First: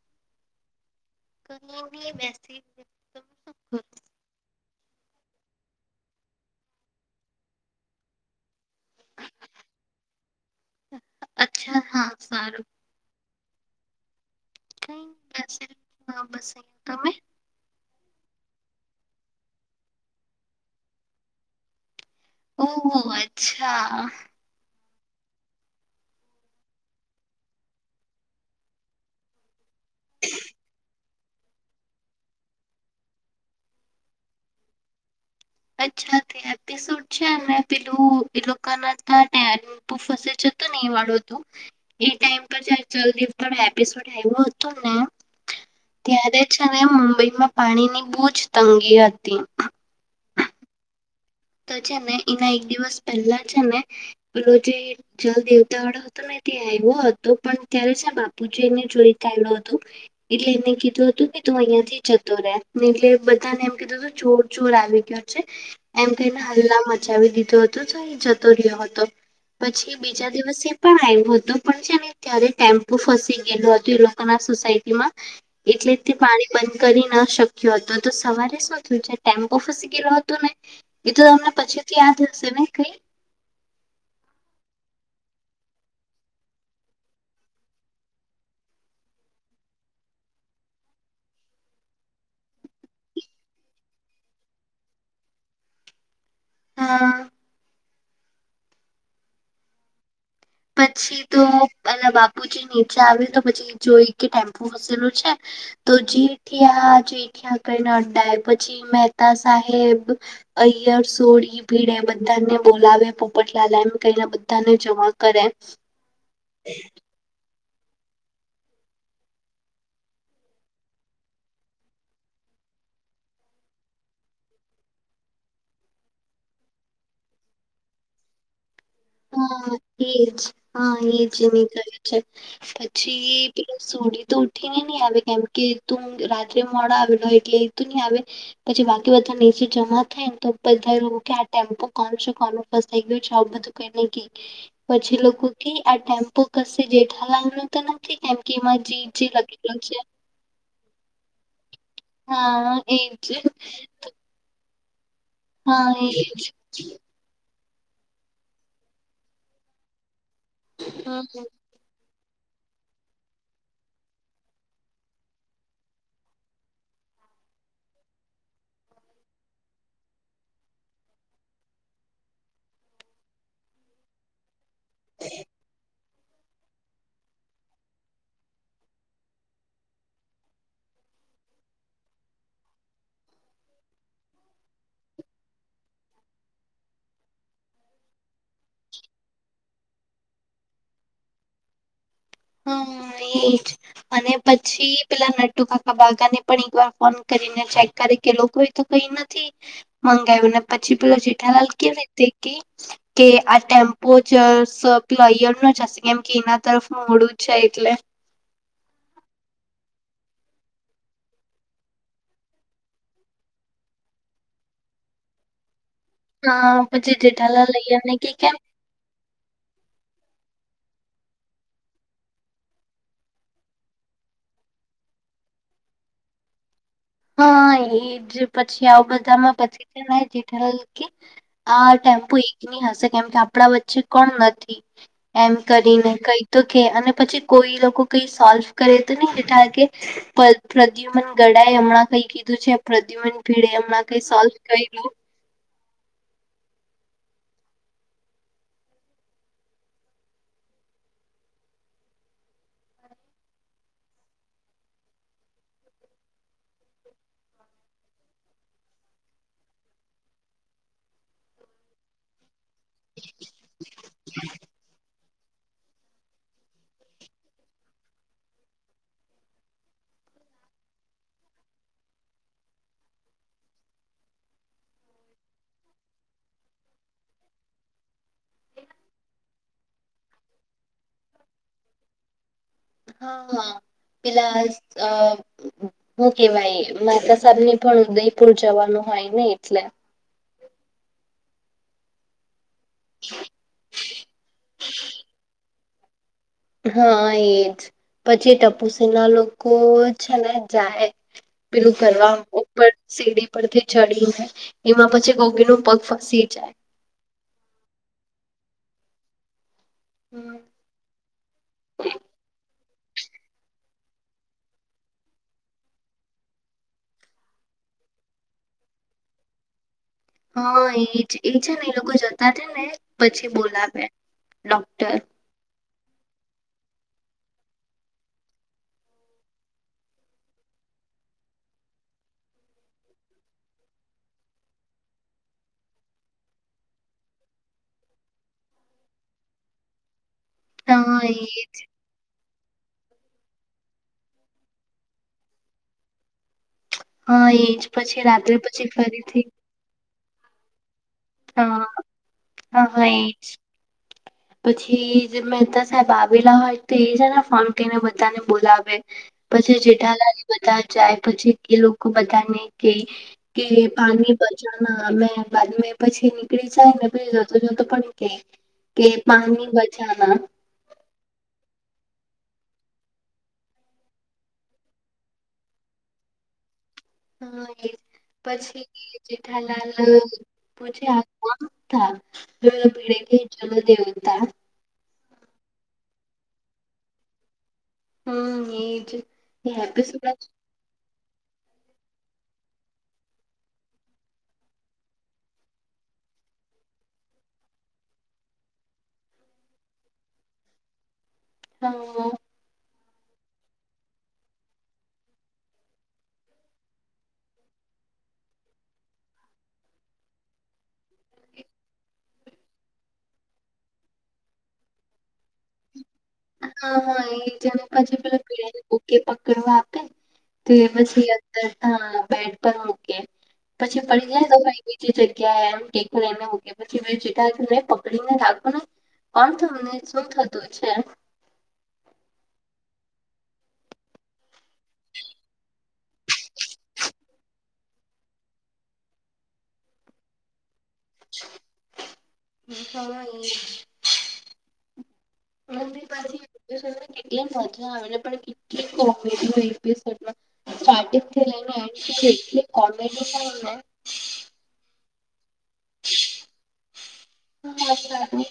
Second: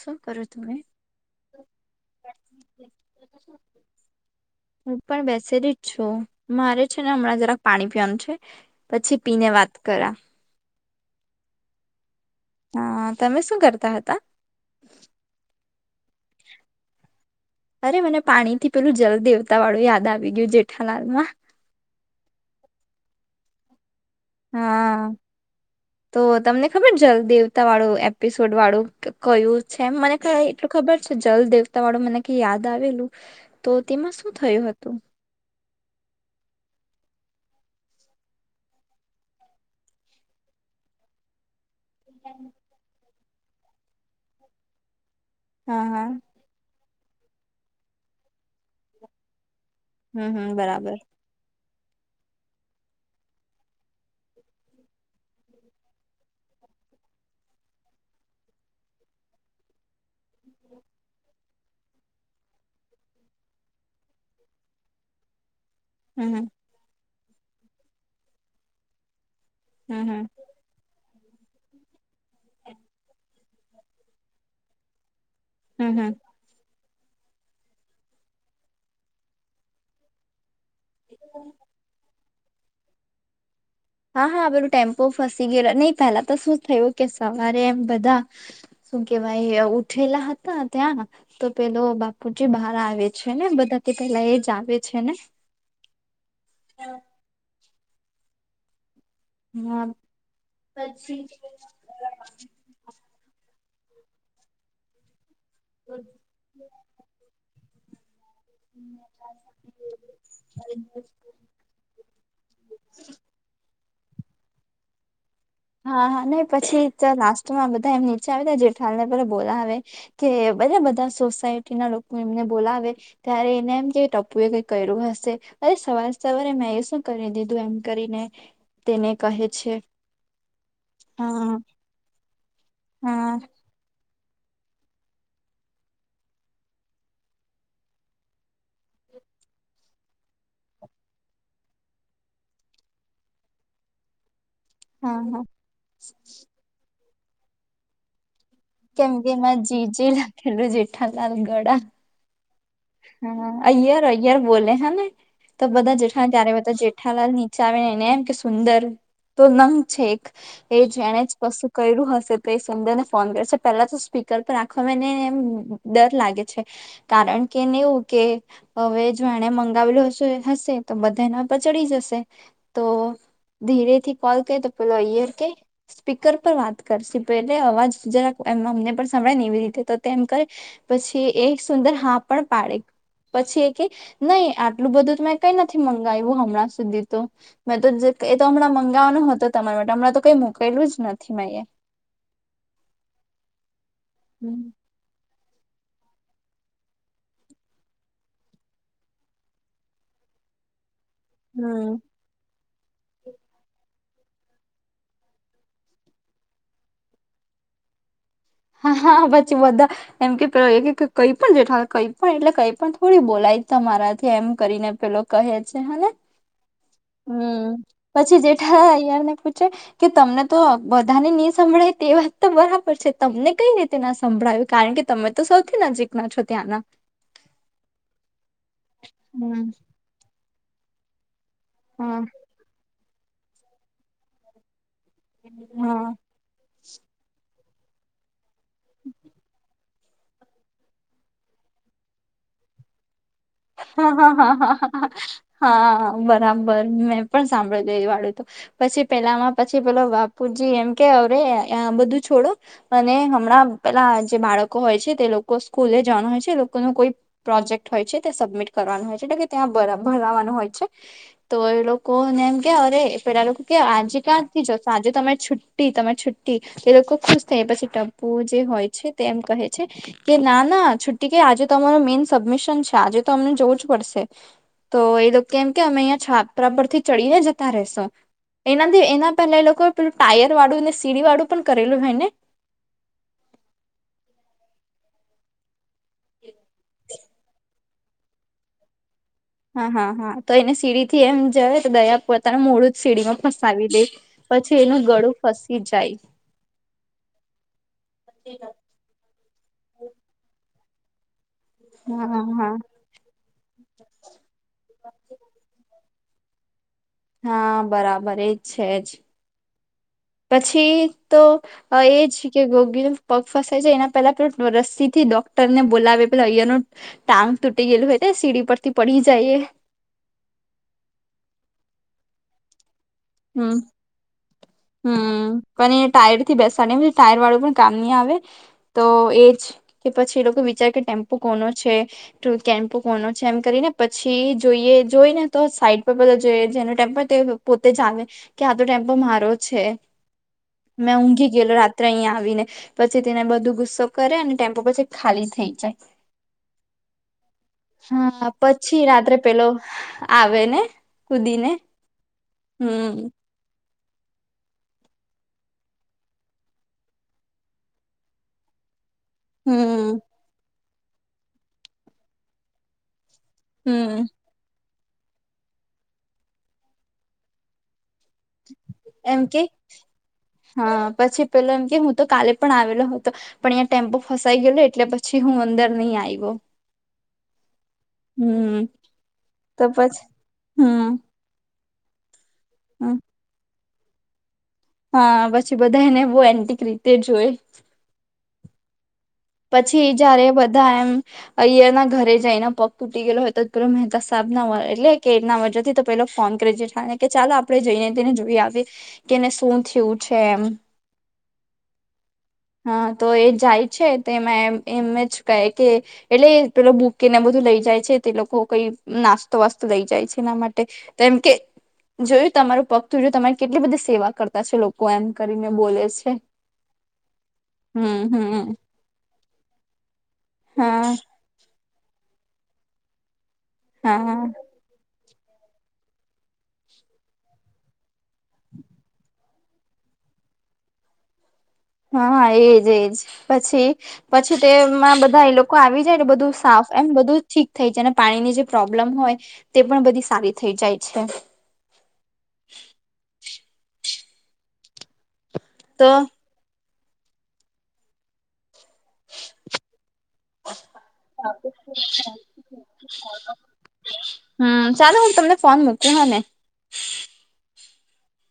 શું કરું તુંમે [unintelligible] હું પણ બેસે ર જ છું મારે છે ને હમણાં જરાક પાણી પીવાનું છે. પછી પી ને વાત કરા અચ્છા હા સારું હા તમે શું કરતા હતા કઈ બેસે ના બસ અહીં તમે અરે મને પાણી થી પેલું જલદેવતા વાળું યાદ આવી ગયું જેઠાલાલ માં ઓહહ અચ્છા હા. તો તમને ખબર જલદેવતા વાળું એપિસોડ વાળું કયું છે એ મને હા એટલું ખબર છે જલદેવતા વાળું મને ક યાદ આવેલું તો તેમાં શું થયું હતું. [unintelligible] પુ ફસે છે તો નહ વાળો તું એ ટાઈમ પર જ જલ્દી પણ એપિસોડ આવ્યો હતોું ને હા હા ત્યારે અને મુંબઈમાં પાણીની બહુ જ તંગી હતી હમ હમ બરાબર તો છે ને એના એક દિવસ પહેલા છે નેે ર જેે જલ દેવતા વાળો હતો ત ત્યાં આવ્યો હતો પણ ત્યારે જ બાપુજી એને જોઈતા આવ્યો હતો. એટલે એને કીધું હતું કે તું અહિયાં થી જતો રે ને એટલે બધાને એમ કીધું હતું ચોર ચોર આવી ગયો [inaudible] હમ તેને હમ હલ્લા મચાવી દીધો હતો તો એ જતો રહ્યો હતો પછી હમ હમ બીજા દિવસે પણ આવ્યું હતું પણ છે ને ત્યારે ટેમ્પુ ફસી ગયેું હતું એ લોકોના સોસાયટી માં હમ એટલે હમ તે પાણી બંધ કરી ના શક્યો હતો તો સવારે શું થયું છે ટેમ્પો ફસી ગયલો હતો ને એ તો તમને પછી થી યાદ હશે ને કઈ હા હા બધું ટેમ્પો ફસી ગયેલો નહી પેલા તો શું થયું કે સવારે એમ બધા શું કેવાાઈ ઉઠેલા હતા ત્યાં તો પેલો બાપુજી બહાર આવે છે ને બધાથી પેલા એ જ આવે છે ને હમ અ હમ પછી તો એલા બાપુજી નીચે આવ્યું તો પછી જોઈ કે ટેમ્પુ વસેલું છે. તો જેઠી જેઠિયા કને અડડા પછી પછી મહેતા સાહેબ અયર સોળી બીડે બધાને બોલાવે પોપટલા લાઈમ કહીને બધાને જમા કરે હા હા નહી પછી તો લાસ્ટમાં બધા એમ નીચે આવે જેઠાલ ને પ બોલા આવે કે બધા બધા સોસાયટી ના લોકો એમને બોલાવે ત્યારે એને એમ કે ટપુ એ કઈ કર્યું હશે અરે સવારે સવારે મેં એ શું કરી દીધું એમ કરીને તેને કહે છે હા એજ હા એજ હા નીકળે છે હા પછી એ સોઢી તો ઉઠીને નહી આવે કેમ કે એતો રાત્રે મોડા આવેલો એટલે એ તું નહી આવે પછી બાકી બધા નીચે જમા થાય તો બધા એવું કે આ ટેમ્પો કોણ છે કોનું ગયું છે બધું એટલે કે પછી હા હા લોકો કે આ ટેમ્પો કશે જેઠાલાલ નો તો નથી કેમ કે એમાં જીજે લખેલો છે એટલે જેઠાલાલ ગડા હા એજ ને યાર બોલે હાને તો બધા જેઠા ત્યારે બધા જેઠા જેઠાલાલ નીચે આવે એણે એમ કે સુંદર તો નંગ છે એક એ જણે હમ. જ કશુંક કર્યું હશે તો એ સુંદરને ફોન કરશે પેલા તો સ્પીકર પર રાખવામાં એને ડર લાગે છે કારણ કેને એવું કે હવે જો એણે મંગાવેલું હશે તો બધા મારા પર ચડી જશે તો ધીરેથી કોલ કરે તો પેલો અયર કે સ્પીકર પર વાત કરશે પેલે અવાજ જરાક એમ અમને પણ સાભળાય ને એવી રીતે તો તેમ કર પછી એ સુંદર હા પણ પાડે પછી એ કે નહી આટલું બધું તો કઈ નથી મંગાવું હમણાં સુધી તો મેં તો જ એતો હમણાં મંગાવવાનો હતો તમારા માટે હમણાં તો કઈ મુકેલું જ નથી મે અયા હમ એજ અને પછી પેલા નટુકાકા બાગા ને પણ એક વાર ફોન કરીને ચેક કરે કે લોકો એ તો કઈ નથી મંગાવું ને પછી પેલો જેઠાલાલ હમ કેવી રીતે કે કે આ ટેમ્પો જ સપ્લાયરના ચસ કેમકે એના તરફ મોઢું છે એટલે હા હા પછી બધા એમ કે પેલો કઈ પણ જેઠાલાલ કઈ પણ એટલે કઈ પણ થોડી બોલાય તમારાથી એમ કરીને પેલો કહે છે હને હા પછી હમ જેઠાલાલ અય્યરને કે પછી કેમ જેઠાલાલ ઐયર ને પૂછે કે તમને તો બધાને નહી સંભળાય તે વાત તો બરાબર છે તમને કઈ રીતે ના સંભળાવ્યું કારણ કે તમે તો સૌથી નજીક ના છો ત્યાંના હા એજ પછી આવું બધામાં હમ પછી છેને જેઠાલાલ કે આ હા ટેમ્પો એકની હશે એમ કેમ કે આપણા વચ્ચે કોણ નથી એમ હા કરીને કઈક તો કે અને પછી કોઈ લોકો કઈ સોલ્વ કરે તો નહી જેઠાલાલ કે પ્રદ્યુમન ગડાએ હમણાં કઈ કીધું છે પ્રદ્યુમન ભીડે એ હમણા હા કઈ હા હા સોલ્વ હા હા કરીયું હા બરાબર મેં પણ સાંભળેલું એ વાળું તો પછી પેલામાં પછી પેલો બાપુજી એમ કે અરે આ બધું છોડો અને હમણાં પેલા જે બાળકો હોય છે તે લોકો સ્કૂલે જવાનું હોય છે એ લોકો નું કોઈ પ્રોજેક્ટ હોય છે તે સબમિટ કરવાનું હોય છે એટલે કે ત્યાં ભરાવાનું હોય છે તો એ લોકો કોને એમ કે અરે પેલા લોકો કે આજે ક્યાંથી આજે તો અમે છૂટ છુટી તમાર છુટી એ લોકો ખુશ થઈ પછી ટપ્પુ જે હોય છે તે એમા કહે છે કે ના ના છુટ્ટી કે આજે અમાર મેઈન સબમિશન છે આજે તો અમને જવું જ પડશે તો એ લોકો કેમ કે અમે અહીંયા છાપરા પરથી ચડીને જતા રસુ એનાથી એના પહેલા એ લોકો પેલું ટાયર વાળું ને સીડી વાળું પણ કરેલું હોય ને હા હા પેલા અ હું કેવાય મેહતા સાબને પણ ઉદયપુર જવાનું હોય ને એટલે હા હા હા તો એને સીડી થી એમ જ તો દયા પોતાનું મૂળ સીડીમાં ફસાવી લે પછી એનું ગળું હા એજ પછી ટપુસી ના લોકો છે ને જાય પેલું કરવા હા હા ઉપર સીડી પરથી ચડી એમાં પછી ગોગી પગ ફસી જાય હા બરાબર એજ છે જ હમ પછી તો એ છે કે ગોગીનો પગ ફસાય છે એના પેલા રસ્સીથી ડોક્ટરને બોલાવે પેલા અહીંયાનું ટાંગ તૂટી ગયેલું હોય તો સીડી પરથી પડી જાયએ હા એજ એ છે ને લોકો જતા છે ને હમ બોલાવે ડોક્ટર હમ ટાયર થી પી ટાયર વાળું પણ કામ નહી આવે તો એ જ કે પછી એ લોકો વિચાર કે ટેમ્પો કોનો છે કેમ્પો કોનો છે એમ કરીને પછી જોઈએ જોઈને તો સાઈડ પર બધા જોઈએ જેનો ટેમ્પો જાવ કે આ તો ટેમ્પો મારો છે મેં હા એ ઊંઘી અહીયા આવીને પછી તેને બધું ગુસ્સો કરે અને ટેમ્પો પછી ખાલી થઈ જાય હા એજ પછી હા રાત્રે પછી રાત્રે ફરીથી પેલો આવે ને કુદી ને હા હા એ પછી જ મહેતા સાહેબ આવેલા હોય તો એ જ ને ફોન કરીને બધાને બોલાવે પછી હમ જેઠાલાની બધા જાય પછી એ લોકો બધાને કે કે હમ પાણી પછ મેં બાદ મે પછી નીકળી જાયને પી જતો જોતો પણ કય કે એમ પામ કે બચાના હા પછી પેલો એમ કે હું તો કાલે પણ આવેલો હતો પણ અહીંયા ટેમ્પો ફસાઈ ગયેલો એટલે પછી હું અંદર નહીં આવી ગયો હા એ પછી તો જેઠાલાલ પછી પૂછ હમ હા પછી બધા એને બહુ એન્ટિક રીતે જોય હમ એજ એ એપિસોડ જ્યારે જ એમ અયયના ઘરે જઈને પગ તૂટી ગેલો હોય તો પેલો મહેતા સાહેબના એટલે કેના વર્થી પેલો ફોન કરી દઠા કે ચાલો આપણે જઈને તેને જોઈ આવી કેને શું થયું છે એમ હમ હા તો એ જાય છે તો એમાં એમ જ કહે કે એટલે પેલો બૂકીને બધું લઈ જાય છે તે લોકો કઈ નાસ્તો વાસ્તો લઈ જાય છે એના માટે તેમમ કે જોયું તમારું પગ તું જોયું તમારી કેટલી બધી સેવા કરતા છે લોકો એમ કરીને બોલે છે હા એ જેને પછી હમ પેલા હમ પીને પોકે આપે તે હા પછી અંદર ત બેડ મૂકે પછી હા જાય તો ભાઈ બીજી જગ્યાએ એમ ખ એને મકી પછી જેટને પકડી ને રાખો ને પણ તમને શું થતું છે હા એજ એજ પછી પછી તેમાં બધા એ લોકો આવી જાય ને બધું સાફ એમ બધું ઠીક થઈ જાય ને પાણીની જે પ્રોબ્લેમ હોય તે પણ બધી સારી થઈ જાય છે હા [inaudible] મંદિર તો પાછ હા [unintelligible] કેટલી મજા આવે પણ કે કોીએમાં [unintelligible] સ્ટાર્ટિંગ થી લેય ને એન્ડ તક એટલી કોમેડી થઈ ને હમ્મ ચાલો હું તમને ફોન મુકુ હ ને હ સારુ